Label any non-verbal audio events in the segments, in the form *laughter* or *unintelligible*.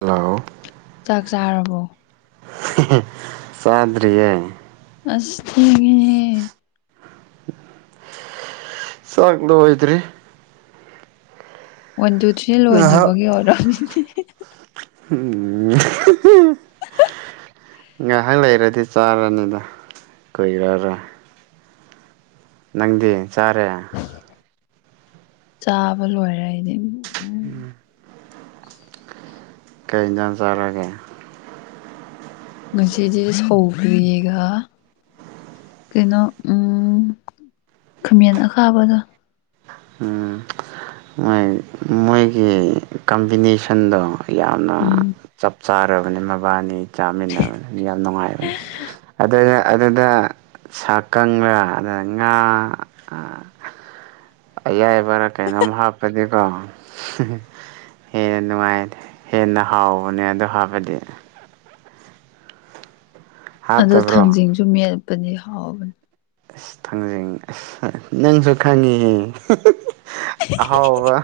hello ꯆꯥꯛ ꯆꯥꯔꯕꯣ ꯁꯥꯗꯔꯤ ꯑꯁ ꯆꯒ ꯅꯣꯣꯏꯗ꯭ꯔꯤ ꯋꯥꯟ ꯇꯨ ꯊ꯭ꯔꯤ ꯉꯥꯏꯍꯥꯛ ꯂꯣꯏꯗ꯭ꯔꯤꯕꯒꯤ ꯑꯣꯏꯔꯣꯖꯤꯗꯤ ꯎꯝ ꯉꯥꯏꯍꯥꯛ ꯂꯩꯔꯗꯤ ꯆꯥꯔꯅꯤꯗ ꯀꯨꯏꯔꯔꯣꯏ ꯅꯪꯗꯤ ꯆꯥꯔꯦ ꯆꯥꯕ ꯂꯣꯏꯔꯦ ꯑꯩꯗꯤ ꯎꯝ ꯀꯩꯗꯟ ꯆꯔꯒꯦ ꯉꯁꯤꯗꯤ ꯁꯧ꯭ꯔꯤꯌꯦꯒ ꯀꯩꯅꯣ ꯎ ꯈꯥꯃꯦꯟ ꯑꯈꯥꯕꯗ ꯎ ꯃꯣꯏ ꯃꯣꯏꯒꯤ ꯀꯝꯕꯤꯅꯦꯁꯟꯗꯣ ꯌꯥꯝꯅ ꯎꯝ ꯆꯞ ꯆꯥꯔꯕꯅꯤ ꯃꯕꯥꯅꯤ ꯆꯥꯃꯤꯟꯅꯕꯅꯦ ꯌꯥꯝ ꯅꯨꯡꯉꯥꯏꯕꯅꯦ ꯑꯗꯨꯅ ꯑꯗꯨꯗ ꯁꯥꯀꯪꯥ ꯑꯗ ꯉꯥ ꯑꯌꯥꯏꯕꯔꯥ ꯀꯩꯅꯣꯝ ꯍꯥꯞꯄꯅꯤꯀꯣ ꯍꯦꯟꯅ ꯅꯨꯡꯉꯥꯏ ꯍꯦꯟꯅ ꯍꯥꯎꯕꯅꯦ ꯑ ꯍꯥꯞꯕꯗꯤ ꯑꯗꯣ ꯍꯥꯞꯇꯕ꯭ꯔꯣ ꯊꯥꯡꯖꯤꯡꯁꯨ ꯃꯦꯠꯄꯅꯦ ꯍꯥꯎꯕꯅꯤ ꯑꯁ ꯊꯥꯡꯖꯅꯤꯡ ꯑꯁ ꯅꯪꯁꯨ ꯈꯪꯉꯤꯍꯦ ꯑꯍꯥꯎꯕ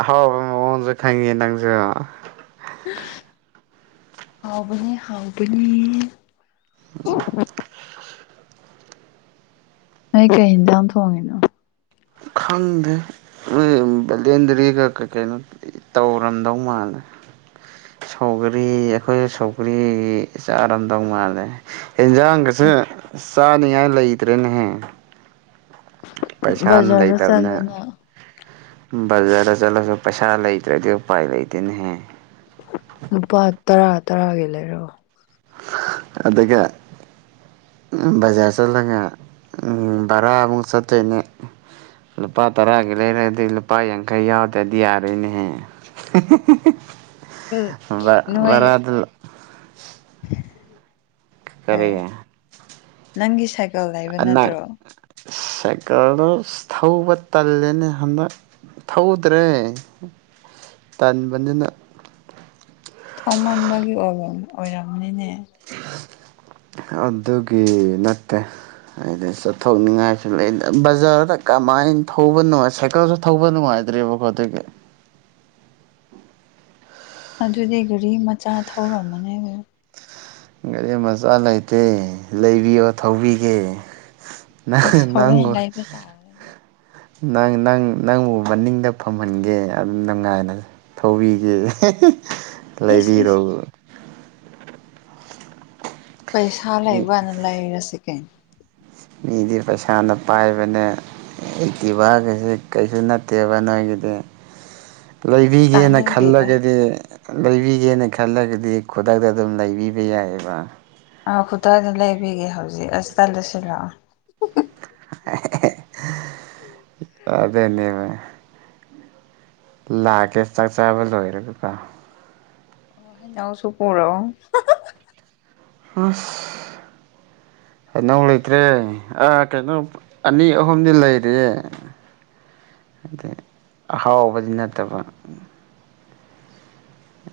ꯑꯍꯥꯎꯕ ꯃꯑꯣꯣꯟꯁꯨ ꯈꯪꯉꯤ ꯅꯪꯁꯨ ꯍꯥꯎꯕ ꯍꯥꯎꯕ *inaudible* ꯅꯣꯏ ꯀꯩꯗ ꯇꯣꯡꯉꯅꯣ ꯈꯪꯗ ꯕꯂꯦꯟꯗꯔꯤꯒ ꯀ ꯀꯩꯅꯩꯅꯣ ꯇꯧꯔꯝꯗꯧ ꯃꯥꯜꯂꯦ ꯁꯧꯒꯔꯤ ꯑꯩꯈꯣꯏ ꯁꯧꯒ꯭ꯔꯤ ꯆꯥꯔꯝꯗꯧ ꯃꯥꯜꯂꯦ ꯏꯟꯖꯥꯡꯒ ꯁ ꯅꯌꯥꯥꯏ ꯂꯩꯇꯦꯟꯍ ꯄꯩꯁꯥꯅ ꯕꯖꯥꯔꯗ ꯂꯩꯇꯕꯅ ꯆꯠꯂꯣꯅ ꯕꯖꯥꯗ ꯆꯠꯂꯁꯨ ꯄꯩꯁꯥ ꯂꯩꯇ꯭ꯔꯗꯤ ꯎꯄꯥꯏ ꯂꯩꯇꯦꯅꯍꯦ ꯂꯨꯄꯥ ꯇꯔꯥ ꯇꯔꯥꯒꯤ ꯂꯩꯔꯑꯣ ꯑꯗꯒꯤ ꯕꯖꯥꯔ ꯆꯠꯂꯒ ꯚꯔꯥ ꯑꯃꯨꯛ ꯆꯠꯇꯣꯏꯅꯦ ꯂꯨꯄꯥ ꯇꯔꯥꯒꯤ ꯂꯩꯔꯒꯗꯤ ꯂꯨꯄꯥ ꯌꯥꯡꯈꯩ ꯌꯥꯎꯗ꯭ꯔꯗꯤ ꯌꯥꯔꯣꯏꯅꯦꯍꯦ ꯎꯝ ꯅꯣꯏ ꯕꯔꯥꯗ ꯀ ꯀꯔꯦ ꯑꯦ ꯅꯪꯒꯤ ꯁꯥꯏꯀꯜ ꯂꯩꯕ ꯅꯠꯇ꯭ꯔꯣ ꯁꯦꯀꯔꯗꯣ ꯊꯧꯕ ꯇꯜꯂꯦꯅꯦ ꯍꯟꯗꯛ ꯊꯧꯗ꯭ꯔꯦ ꯇꯟꯥꯟꯕꯅꯤꯅ ꯊꯧꯃꯟꯕꯒꯤ ꯑꯣꯏ ꯑꯣꯏꯔꯝꯅꯤꯅꯦ ꯑꯗꯨꯒꯤ ꯅꯠꯇꯦ ꯍꯥꯏꯗꯤ ꯆꯠꯊꯣꯛꯅꯤꯡꯉꯥꯏꯁꯨ ꯂꯩ ꯕꯖꯥꯔꯗ ꯀꯃꯥꯏꯅ ꯊꯧꯕ ꯅꯨꯡꯉꯥꯏ ꯁꯥꯏꯀꯜꯁꯨ ꯊꯧꯕ ꯅꯨꯡꯉꯥꯏ ꯈꯦꯇ꯭ꯔꯤꯕꯈꯇ *inaudible* ꯑꯗꯨꯩ ꯒꯥꯔꯤ ꯃꯆꯥ ꯊꯧꯔꯝꯃꯅꯦ ꯒꯥꯔꯤ ꯃꯆꯥ ꯂꯩꯇꯦ ꯂꯩꯕꯤꯌꯣ ꯊꯧꯕꯤꯒꯦ ꯑꯁ ꯍꯣꯔꯦꯟ ꯅꯪꯉꯣ ꯂꯩꯕ ꯇꯥꯔꯒ ꯅꯪ ꯅꯪ ꯅꯪꯕꯨ ꯃꯅꯤꯡꯗ ꯐꯝꯍꯟꯒꯦ ꯑꯗꯨꯝ ꯅꯨꯡꯉꯥꯏꯅꯁ ꯊꯧꯕꯤꯒꯦ ꯏꯁ ꯂꯩꯕꯤꯔꯣ ꯏꯁ ꯄꯩꯁꯥ ꯃꯤ ꯂꯩꯕꯅ ꯂꯩꯔꯁꯤꯒꯦ ꯃꯤꯗꯤ ꯄꯩꯁꯥꯅ ꯄꯥꯏꯕꯅꯦ ꯗꯤꯚꯒꯁꯦ ꯀꯩꯁꯨ ꯅꯠꯇꯦꯕ ꯅꯣꯏꯒꯤꯗꯤ ꯂꯩꯕꯤꯒꯦꯅ ꯇꯥꯅꯤꯡꯗꯦꯗ ꯈꯜꯂꯒꯗꯤ ꯂꯩꯕꯤꯒꯦꯅ ꯈꯜꯂꯒꯗꯤ ꯈꯨꯗꯛꯇ ꯑꯗꯨꯝ ꯂꯩꯕꯤꯕ ꯌꯥꯏꯑꯕ ꯑꯥ ꯈꯨꯇꯗ ꯂꯩꯕꯤꯒꯦ ꯍꯧꯖꯤꯛ ꯑꯁ ꯆꯜꯂꯁꯤ ꯂꯥꯛꯑꯣ ꯑꯗꯅꯤꯔꯦ ꯂꯥꯛꯀꯦ ꯆꯥꯛ ꯆꯥꯕ ꯂꯣꯏꯔꯒꯀꯣ ꯍꯅꯎꯁꯨꯄꯔꯣ ꯍꯁ *inaudible* ꯑꯩꯅꯧ ꯂꯩꯇ꯭ꯔꯦ ꯑꯥ ꯀꯩꯅꯣ ꯑꯅꯤ ꯑꯍꯨꯝꯗꯤ ꯂꯩꯔꯤ ꯑ ꯑꯍꯥꯎꯕꯗꯤ ꯅꯠꯇꯕ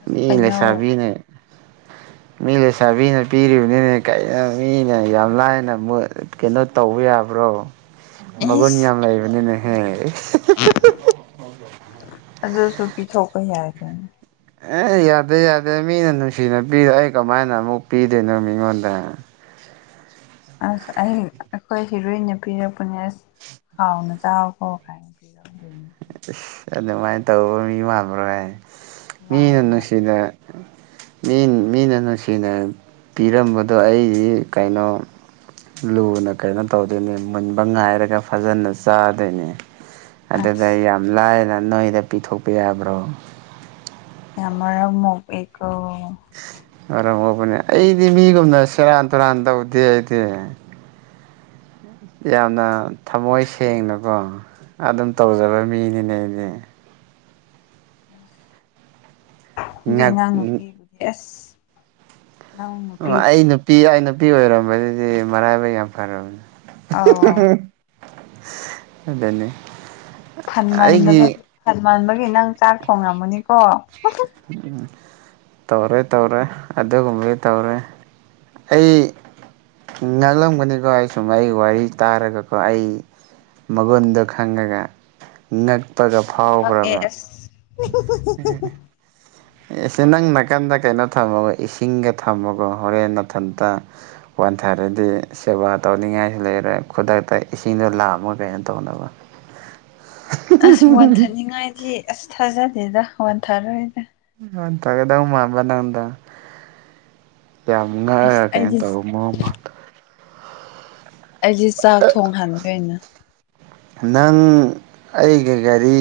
ꯑꯁ ꯃꯤ ꯂꯩ ꯍꯩꯅꯧ ꯁꯕꯤꯅꯦ *inaudible* ꯃꯤ ꯂꯩꯁꯥꯕꯤꯅ ꯄꯤꯔꯤꯕꯅꯤꯅꯦ ꯀꯩꯅ ꯃꯤꯅ ꯌꯥꯝ ꯂꯥꯏꯅ ꯀꯩꯅꯣ ꯇꯧꯕ ꯌꯥ ꯇꯥꯕ꯭ꯔꯣ ꯃꯕꯨ ꯅꯤꯌ ꯏꯁ ꯌꯥꯝ ꯂꯩꯕꯅꯤꯅꯦꯍꯦ ꯑꯗꯨꯁꯨ ꯄꯤꯊꯣꯛꯄ ꯌꯥꯏꯒꯦꯅꯦ ꯑꯦ ꯌꯥꯗꯦ ꯌꯥꯗꯦ ꯃꯤꯅ ꯅꯨꯡꯁꯤꯅ ꯄꯤꯔꯣ ꯑꯩ ꯀꯃꯥꯏꯅ ꯑꯃꯨꯛ ꯄꯤꯗꯣꯏꯅꯣ ꯃꯤꯉꯣꯟꯗ ꯑꯁ ꯑꯩ ꯑꯩꯈꯣꯏ ꯍꯤꯔꯣꯏ ꯅꯨ ꯄꯤꯄꯅꯦꯁ ꯍꯥꯎꯅ ꯆꯥꯎ ꯐꯣ ꯈꯥꯏꯅ ꯄꯤꯔ ꯑꯁ ꯑꯗꯨꯃꯥꯏꯅ ꯇꯧꯕ ꯃꯤ ꯃꯥꯟꯂꯔꯣꯏ ꯃꯤꯅ ꯃꯥꯗꯨꯅ ꯅꯨꯡꯁꯤꯅ *inaudible* ꯃꯤ ꯃꯤꯅ ꯅꯨꯡꯁꯤꯅ ꯄꯤꯔꯝꯕꯗꯣ ꯑꯩ ꯀꯩꯅꯣ ꯂꯨꯅ ꯀꯩꯅꯣ ꯇꯧꯗꯣꯏꯅꯤ ꯃꯨꯟꯕ ꯉꯥꯏꯔꯒ ꯐꯖꯅ ꯆꯥꯗꯣꯏꯅꯦ ꯑꯗꯨꯗ ꯑꯁ ꯌꯥꯝ ꯂꯥꯏꯅ ꯅꯣꯏꯗ ꯄꯤꯊꯣꯛꯄ ꯌꯥꯕ꯭ꯔꯣ ꯌꯥꯝꯔ ꯃꯔꯔꯝ ꯎꯕꯅꯦ ꯑꯩꯗꯤ ꯃꯤꯒꯨꯝꯅ ꯁꯦꯔꯥꯟ ꯇꯨꯔꯥꯟ ꯇꯧꯗꯦ ꯑꯩꯗꯤ ꯌꯥꯝꯅ ꯊꯃꯣꯏ ꯁꯦꯡꯅꯀꯣ ꯑꯗꯨꯝ ꯇꯧꯖꯕ ꯃꯤꯅꯤꯅꯦ ꯑꯩꯗꯤ ꯉꯛ ꯅꯄꯤꯕꯨꯁ ꯑꯩ ꯅꯨꯄꯤ ꯑꯩ ꯅꯨꯄꯤ ꯑꯣꯏꯔꯝꯕꯗꯨꯗꯤ ꯃꯔꯥꯏꯕ ꯌꯥꯝ ꯐꯔꯕꯅꯦ ꯑꯧ ꯑꯗꯨꯅꯤ ꯑꯩꯒꯤ ꯈꯟꯃꯟꯗꯕꯒꯤ ꯈꯟꯃꯟꯕꯒꯤ ꯅꯪ ꯆꯥꯛ ꯊꯣꯡꯉꯝꯃꯅꯤꯀꯣ ꯎꯝ ꯇꯧꯔꯦ ꯇꯧꯔꯦ ꯑꯗꯨꯒꯨꯝꯕ ꯇꯧꯔꯦ ꯑꯩ ꯉꯥꯡꯂꯝꯒꯅꯤꯀꯣ ꯑꯩ ꯁꯨꯝ ꯑꯩ ꯋꯥꯔꯤ ꯇꯥꯔꯒꯀꯣ ꯑꯩ ꯃꯒꯨꯟꯗꯣ ꯈꯪꯉꯒ ꯉꯛ ꯇꯖ ꯌꯥꯝ ꯉꯛꯑꯦ ꯐꯥꯎꯕ꯭ꯔꯕ ꯑꯁ ꯁ ꯅꯪ ꯅꯥꯀꯟꯗ ꯀꯩꯅꯣ ꯊꯝꯃꯒ ꯏꯁꯤꯡꯒ ꯊꯝꯃꯒꯣ ꯍꯣꯔꯦꯟ ꯃꯊꯟꯇ ꯄꯟꯊꯔꯗꯤ ꯁꯦꯕꯥ ꯇꯧꯅꯤꯡꯉꯥꯏꯁꯨ ꯂꯩꯔꯣꯏ ꯈꯨꯗꯛꯇ ꯏꯁꯤꯡꯗꯣ ꯂꯥꯛꯑꯃ ꯀꯩꯅꯣ ꯇꯧꯅꯕ *inaudible* ꯑꯁ ꯋꯥꯟꯊꯅꯤꯡꯉꯥꯏꯗꯤ ꯑꯁ ꯊꯥꯖꯗꯦꯗ ꯋꯥꯟꯊꯔꯣꯏꯗ ꯑ ꯇꯒꯦꯗꯃꯕ ꯂꯗ ꯌꯥꯝ ꯑꯁ ꯉꯥꯏꯒ ꯀꯩꯅꯣ ꯑꯩꯗꯤ ꯇꯧꯔ ꯃꯑꯣꯃ ꯑꯩꯁꯦ ꯆꯥꯛ ꯊꯣꯡ ꯍꯈꯦ ꯑꯣꯏꯅ ꯅꯪ ꯑꯩꯒꯤ ꯒꯥꯔꯤ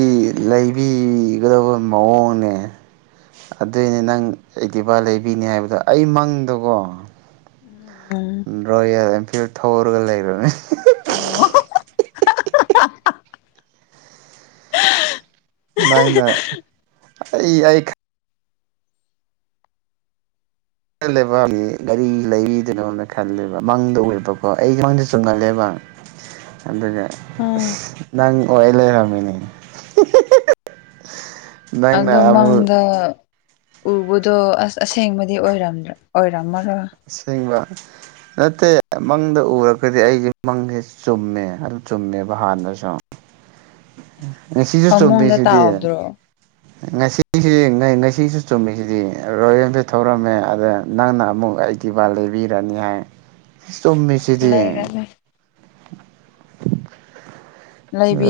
ꯂꯩꯕꯤꯒꯗꯕ ꯃꯑꯣꯡꯅꯦ ꯑꯗꯨꯏꯅꯦ ꯅꯪ ꯏꯗꯤꯕꯥ ꯂꯩꯕꯤꯅꯤ ꯍꯥꯏꯕꯗꯣ ꯑꯩ ꯃꯪꯗꯀꯣ ꯎꯝ ꯗꯣ ꯐꯤꯜ ꯊꯧꯔꯒ ꯂꯩꯔꯅꯦ ꯑꯣ ꯅꯪꯅ *inaudible* ꯑꯩ ꯑꯩ ꯈꯜꯂꯦꯕ ꯒꯥꯔꯤ ꯂꯩꯔꯤꯗꯅꯣꯅ ꯈꯜꯂꯦꯕ ꯃꯪꯗ ꯑꯣꯏꯕꯀꯣ ꯑꯩ ꯃꯥꯡꯗ ꯆꯨꯝꯍꯜꯂꯦꯕ *inaudible* ꯑꯗꯨꯒ ꯎꯝ ꯅꯪ ꯑꯣꯏ ꯂꯩꯔꯝꯃꯤꯅꯦ ꯅꯪꯅ ꯑꯗꯨ ꯑꯃꯨꯛ ꯃꯥꯡꯗ ꯎꯕꯗꯣ ꯑꯁ ꯑꯁꯦꯡꯕꯗꯤ ꯑꯣꯏ ꯑꯣꯏꯔ ꯁꯤꯕ ꯃꯦ ꯃꯪꯗ ꯎꯔꯒꯗꯤ ꯑꯩꯒꯤ ꯃꯪꯁꯦ ꯆꯨꯝꯃꯦ ꯑꯗꯨ ꯆꯨꯝꯃꯦꯕ ꯍꯥꯟꯅꯁꯨ ꯁꯤꯖ ꯐꯃꯨꯡꯗ ꯆꯕꯤꯁꯤꯗꯤꯅꯤ ꯇꯥꯎꯗ꯭ꯔꯣ ꯉꯁꯤꯁꯤ ꯉꯁꯤꯁꯨ ꯆꯨꯝꯃꯤꯁꯤꯗꯤ ꯔꯣꯌꯦꯁꯦ ꯊꯧꯔꯝꯃꯦ ꯑꯗ ꯅꯪꯅ ꯑꯃꯨꯛ ꯚ ꯂꯩꯕꯤꯔꯥꯅꯤ ꯍꯥꯏ ꯑꯁ ꯆꯝꯃꯦꯁꯤꯗꯤ ꯂꯩꯔꯅꯤ *inaudible*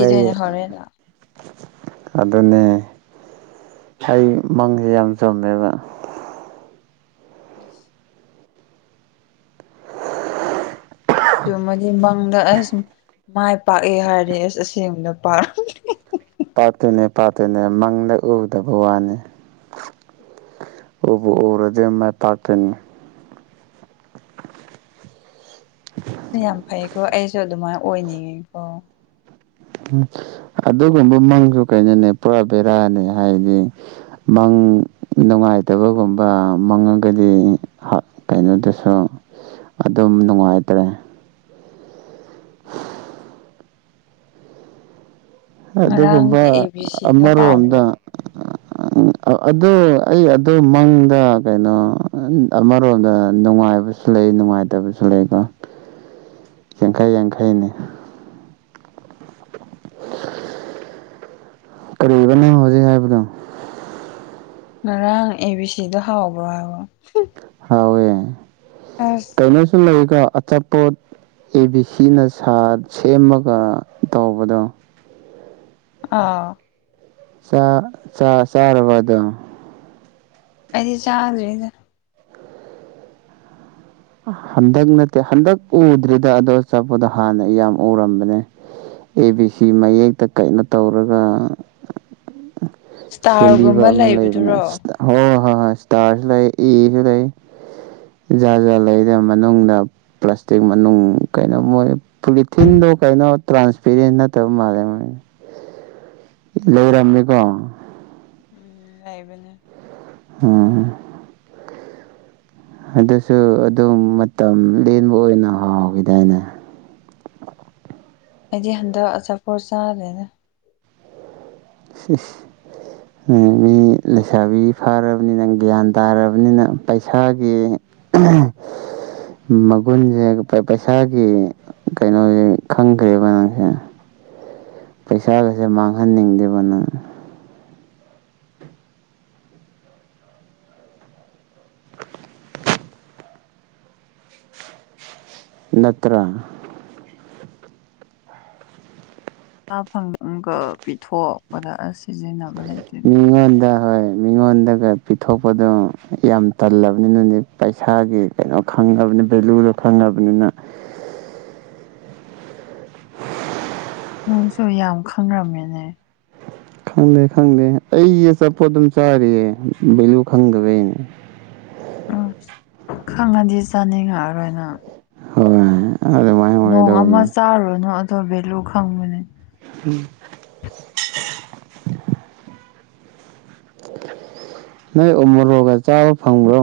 ꯂꯩ ꯍꯣꯔꯦꯟ ꯂꯥꯛ ꯑꯗꯨꯅꯦ ꯑꯩ ꯃꯪꯁꯦ ꯌꯥꯝ ꯆꯝꯃꯦꯕ ꯁ ꯃꯗꯤꯪ꯭ꯂꯥꯁ ꯃꯥꯏ ꯄꯥꯛꯑꯦ ꯍꯥꯏꯔꯗꯤ ꯑꯁ ꯑꯁꯦꯡꯕꯗ ꯄꯥꯛ ꯄꯥꯠꯇꯨꯅꯦ ꯄꯥꯠꯇꯨꯅꯦ ꯃꯪꯗ ꯎꯗꯕ ꯋꯥꯅꯤ ꯑꯣꯏꯔꯗ ꯃ ꯄꯥꯇꯅꯤ *inaudible* ꯑꯁ ꯌꯥꯝ ꯐꯩꯀꯣ ꯑꯩꯁꯨ ꯑꯗꯨꯃꯥꯏꯅ ꯑꯣꯏꯅꯤꯡꯉꯤꯀꯣ ꯎ ꯑꯗꯨꯒꯨꯝꯕ ꯃꯪꯁꯨ ꯀꯩꯅꯣꯅꯦ ꯄꯨꯔꯥ ꯕꯦꯔꯥꯅꯦ ꯍꯥꯏꯗꯤ ꯃꯪ ꯅꯨꯡꯉꯥꯏꯇꯕꯒꯨꯝꯕ ꯃꯪꯉꯒꯗꯤ ꯀꯩꯅꯣꯗꯁꯨ ꯑꯗꯨꯝ ꯅꯨꯡꯉꯥꯏꯇ꯭ꯔꯦ ꯑꯗꯨꯒꯨꯝꯕ ꯉꯔꯥꯡꯒꯤ ꯑꯦ ꯕꯤ ꯁꯤꯗꯣ ꯑꯃꯔꯣꯝꯗ ꯍꯥꯎꯕ꯭ꯔꯣ ꯑꯗꯨ ꯑꯩ ꯑꯗꯨ ꯃꯪꯗ ꯀꯩꯅꯣ ꯑꯃꯔꯣꯝꯗ ꯅꯨꯡꯉꯥꯏ ꯅꯨꯡꯉꯥꯏꯕꯁꯨ ꯂꯩ ꯅꯨꯡꯉꯥꯏꯇꯕꯁꯨ ꯂꯩꯀꯣ *inaudible* ꯌꯥꯡꯈꯩ ꯌꯥꯡꯈꯩꯅꯤ ꯀꯔꯤꯕꯅ ꯍꯧꯖꯤꯩ ꯍꯥꯏꯕꯗ ꯉꯔꯥꯡ ꯑꯦ ꯕꯤ ꯁꯤꯗ ꯍꯥꯎꯕ꯭ꯔꯣ ꯍꯥꯏꯕ ꯍꯥꯎꯋꯦ ꯑꯁ ꯀꯩꯅꯣꯁꯨ ꯂꯩꯀꯣ ꯑꯆꯥꯄꯣꯠ ꯑꯦ ꯕꯤ ꯁꯤꯅ ꯁꯥ ꯁꯦꯝꯃꯒ ꯇꯧꯕꯗꯣ ꯑꯥ ꯆꯔꯔꯕꯗ ꯀꯗꯤ ꯆꯥꯖꯔꯤꯗ ꯍꯟꯗꯛ ꯅꯠꯇꯦ ꯍꯟꯗꯛ ꯎꯗ꯭ꯔꯤꯗ ꯑꯗ ꯆꯠꯄꯗꯣ ꯍꯥꯟꯅ ꯌꯥꯝ ꯎꯔꯝꯕꯅꯦ ꯑꯦ ꯕꯤ ꯁꯤ ꯃꯌꯦꯛꯇ ꯀꯟꯅꯣ ꯇꯧꯔꯒ ꯁꯦꯝꯕꯤꯕ ꯏꯁꯇꯥꯔꯒꯨꯝꯕ ꯑꯃ ꯂꯩꯕꯅꯦ ꯂꯩꯕꯗꯨꯔꯣ ꯁꯤ ꯍꯣꯏ ꯍ ꯍ ꯍ ꯏꯁꯇꯥꯔꯁꯨ ꯂꯩꯥꯏ ꯏꯁꯨ ꯂꯩ ꯖ ꯂꯩ ꯃꯅꯨꯡꯗ ꯄ꯭ꯂꯥꯁꯇꯤꯛ ꯀꯩꯅꯣ ꯃꯣꯏ ꯄꯣꯂꯤꯊꯤꯟꯗꯣ ꯀꯩꯅꯣ ꯇ꯭ꯔꯥꯟ ꯐꯤꯔꯤꯁ ꯅ ꯇꯧ ꯃꯥꯔꯦ ꯂꯩꯔꯝꯃꯦꯀꯣ ꯎꯝ ꯂꯩꯏꯕꯅꯦ ꯎꯝ ꯑꯗꯨꯁꯨ ꯑꯗꯨꯝ ꯃꯇꯝ ꯂꯦꯟꯕ ꯑꯣꯏꯅ ꯍꯥꯎꯈꯤꯗꯥꯏꯅꯦ ꯑꯩꯗꯤ ꯍꯟꯗꯛ ꯑꯆꯥꯄ ꯆꯥꯔꯦꯅꯦ ꯎ ꯃꯤ ꯂꯩꯁꯥꯕꯤ ꯐꯥꯔꯕꯅꯤꯅꯪ ꯒ꯭ꯌꯥꯟ ꯇꯥꯔꯕꯅꯤꯅ ꯄꯩꯁꯥꯒꯤ ꯎꯝ ꯃꯒꯨꯟꯁꯦ ꯄꯩꯁꯥꯒꯤ ꯀꯩꯅꯣꯁꯦ ꯈꯪꯈ꯭ꯔꯦꯕ ꯅꯪꯁꯦ ꯄꯩꯁꯥꯒꯁꯦ ꯃꯥꯡꯍꯟꯅꯤꯡꯗꯕꯅ ꯅꯠꯇ꯭ꯔꯥ ꯉꯥꯐꯝꯪꯒ ꯄꯤꯊꯣꯛꯄꯗ ꯁꯤꯖꯤꯟꯅꯕ ꯂꯩꯇꯦꯅꯤ ꯑꯩꯉꯣꯟꯗꯒ ꯄꯤꯊꯣꯛꯄꯗꯣ ꯌꯥꯝ ꯇꯜꯂꯕꯅꯤꯅꯗꯤ ꯄꯩꯁꯥꯒꯤ ꯀꯩꯅꯣ ꯈꯪꯉꯕꯅꯤ ꯂꯨꯗꯣ ꯈꯪꯉꯕꯅꯤꯅ *unintelligible* ꯑ ꯅꯪꯁꯨ ꯌꯥꯝ ꯈꯪ꯭ꯔꯝꯃꯤꯅꯦ ꯈꯪꯗꯦ ꯈꯪꯗꯦ ꯑꯩꯁ ꯑꯆꯥꯄꯣꯠ ꯑꯗꯨꯝ ꯆꯥꯔꯤꯌꯦ ꯚꯦꯂꯨ ꯈꯪꯗꯕꯩꯅꯦ *unintelligible* ꯈꯪꯉꯗꯤ ꯆꯥꯅꯤꯡꯉꯛꯑꯔꯣꯏꯅ ꯍꯣꯏ ꯑꯗꯨ ꯃꯥꯏ ꯍꯒꯗꯧꯕꯅꯦ ꯇꯣꯕꯂꯨ ꯈꯥꯡꯉꯕꯅꯤ ꯎꯝ ꯅꯣꯏ ꯎꯃꯣꯒ ꯆꯥꯕ ꯐꯪꯕ꯭ꯔꯣ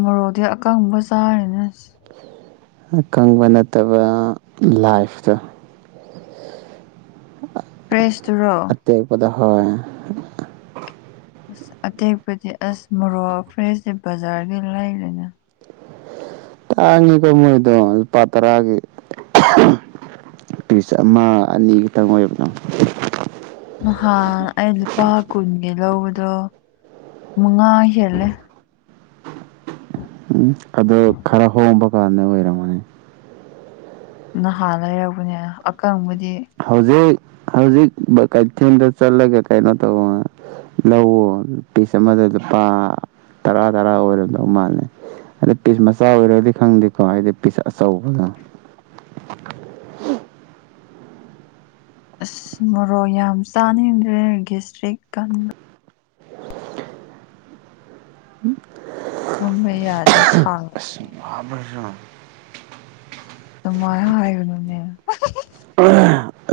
ꯃꯣꯔꯣꯗꯤ ꯑꯀꯪꯕ ꯆꯥꯔꯦꯅꯦꯁ ꯀꯪꯕ ꯅꯠꯇꯕ ꯂꯥꯏꯐꯇꯣ ꯐ꯭ꯔꯦꯁ ꯇꯨꯔꯣ ꯑꯇꯦꯛꯄꯗ ꯍꯣꯏ ꯑꯁ ꯑꯇꯦꯛꯄꯨꯗꯤ ꯑꯁ ꯃꯣꯔꯣꯛ ꯐ꯭ꯔꯦꯁꯦ ꯕꯖꯥꯔꯒꯤ ꯂꯩꯔꯦꯅ ꯇꯥꯉꯤ ꯀ ꯃꯣꯏꯗ ꯄꯇꯔꯒꯤꯦ ꯇꯨꯔꯤꯁ ꯑꯃ ꯑꯅꯤ ꯈꯛꯇꯪ ꯑꯣꯏꯕꯅꯣ ꯍꯥ ꯑꯗꯤ ꯄꯥꯈꯅꯤ ꯌꯦ ꯂꯧꯕꯗꯣ ꯃꯉꯥ ꯍꯦꯜꯂꯦ ꯎꯝ ꯑ ꯈꯔ ꯍꯣꯡꯕ ꯀꯥꯟꯗ ꯑꯣꯏꯔꯝꯃꯅꯤ ꯅꯍꯥꯟ ꯂꯩꯔꯛꯔꯕꯅꯦꯅ ꯑꯀꯪꯕ ꯍꯧꯖꯤꯛ ꯍꯧꯖꯤꯛ ꯀꯩꯊꯦꯜꯗ ꯆꯠꯂꯒꯦ ꯀꯩꯅꯣ ꯇꯧꯕ ꯂꯧꯋ ꯄꯤꯁ ꯑꯃꯗ ꯂꯨꯄꯥ ꯇꯔꯥ ꯇꯔꯥ ꯑꯣꯏꯔꯝꯗꯧ ꯃꯥꯜꯂꯦ ꯑꯗ ꯄꯤꯁ ꯃꯆꯥ ꯑꯣꯏꯔꯗꯤ ꯈꯪꯗꯦꯀꯣ ꯍꯥꯏꯗꯤ ꯄꯤꯁ ꯑꯆꯧꯕꯗꯣ *unintelligible* ꯑꯁ ꯃꯣꯛ ꯌꯥꯝ ꯆꯥꯅꯤꯡꯦꯒꯤꯁꯇ꯭ꯔꯤꯛ ꯀꯟꯕ ꯇꯨꯝꯕ ꯌꯥꯗꯦ ꯁꯥꯒꯠꯇꯅ ꯃꯥꯁꯨ ꯑ ꯇꯃ ꯍꯥꯏꯒꯅꯅꯦ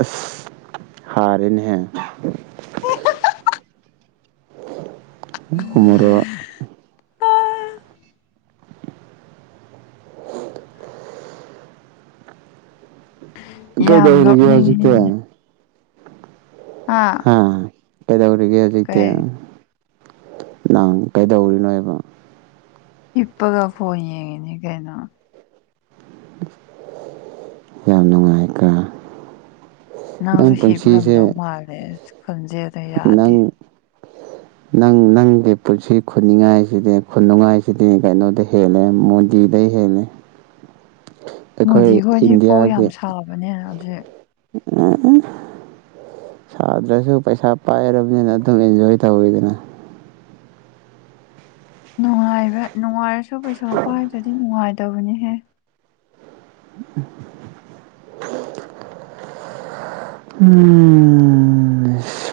ꯑ ꯍꯥꯔꯦꯅꯦꯍ ꯃꯔꯣ ꯌꯥꯝ ꯀꯩꯗꯧꯔꯤꯒꯦ ꯍꯧꯖꯤꯛꯇꯤ ꯅꯣꯛꯅꯤꯡꯉꯤ ꯍꯥ ꯍꯥꯥ ꯄꯦꯗꯎꯔꯤꯒ ꯍꯧꯖꯤꯛꯇ ꯀꯩ ꯅꯪ ꯀꯩꯗꯧꯔꯤꯅꯣ ꯍꯥꯏꯕ ꯏꯄꯥꯒ ꯐꯣꯟ ꯌꯦꯡꯉꯤꯅꯤ ꯀꯩꯅꯣ ꯌꯥꯝ ꯅꯨꯡꯉꯥꯏꯀꯥ ꯅꯪꯁꯨ ꯍꯤꯞ ꯉꯝꯗꯧ ꯃꯥꯜꯂꯦ ꯈꯟꯖꯦꯗ ꯌꯥꯗꯦ ꯅꯪ ꯅꯪ ꯅꯪꯒꯤ ꯄꯨꯟꯁꯤ ꯈꯨꯅꯤꯡꯉꯥꯏꯁꯤꯗꯤ ꯈꯨꯅꯨꯡꯉꯥꯏꯁꯤꯗꯤ ꯀꯩꯅꯣꯗ ꯍꯦꯜꯂꯦ ꯃꯣꯗꯤꯗ ꯑꯩ ꯍꯦꯅꯦ *inaudible* ꯃꯣꯗꯤꯈꯣꯏꯗꯤ ꯀꯣꯛ ꯌꯥꯝ ꯏꯟꯗꯤꯌꯥꯒꯤ ꯁꯥꯕꯅꯦ ꯍꯧꯖꯤꯛ ꯁꯥꯗ꯭ꯔꯁꯨ ꯄꯩꯁꯥ ꯄꯥꯏꯔꯕꯅꯤꯅ ꯑꯗꯨꯝ ꯑꯦꯟꯖꯣꯏ ꯇꯧꯋꯤꯗꯅ ꯅꯨꯡꯉꯥꯏꯕ ꯅꯨꯡꯉꯥꯏꯔꯁꯨ ꯄꯩꯁꯥ ꯄꯥꯏꯗ꯭ꯔꯗꯤ ꯅꯨꯡꯉꯥꯏꯗꯕꯅꯤꯍꯦ ꯎꯝ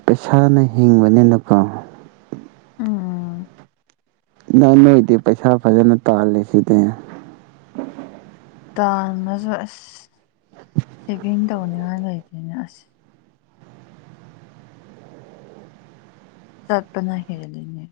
ꯄꯩꯁꯥꯅ ꯍꯤꯡꯕꯅꯤꯅꯀꯣ ꯑꯥ ꯅ ꯅꯣꯏꯗꯤ ꯄꯩꯁꯥ ꯐꯖꯅ ꯇꯥꯜꯂꯤ ꯁꯤꯗꯤ ꯇꯥꯟꯅꯁꯨ ꯑꯁ ꯁꯦꯚꯤꯡ ꯇꯧꯅꯤꯡꯉꯥꯏ ꯂꯩꯇꯦꯅꯦ ꯑꯁ ꯁꯠꯄꯅꯥ ꯍꯦꯔ ꯂꯩꯅ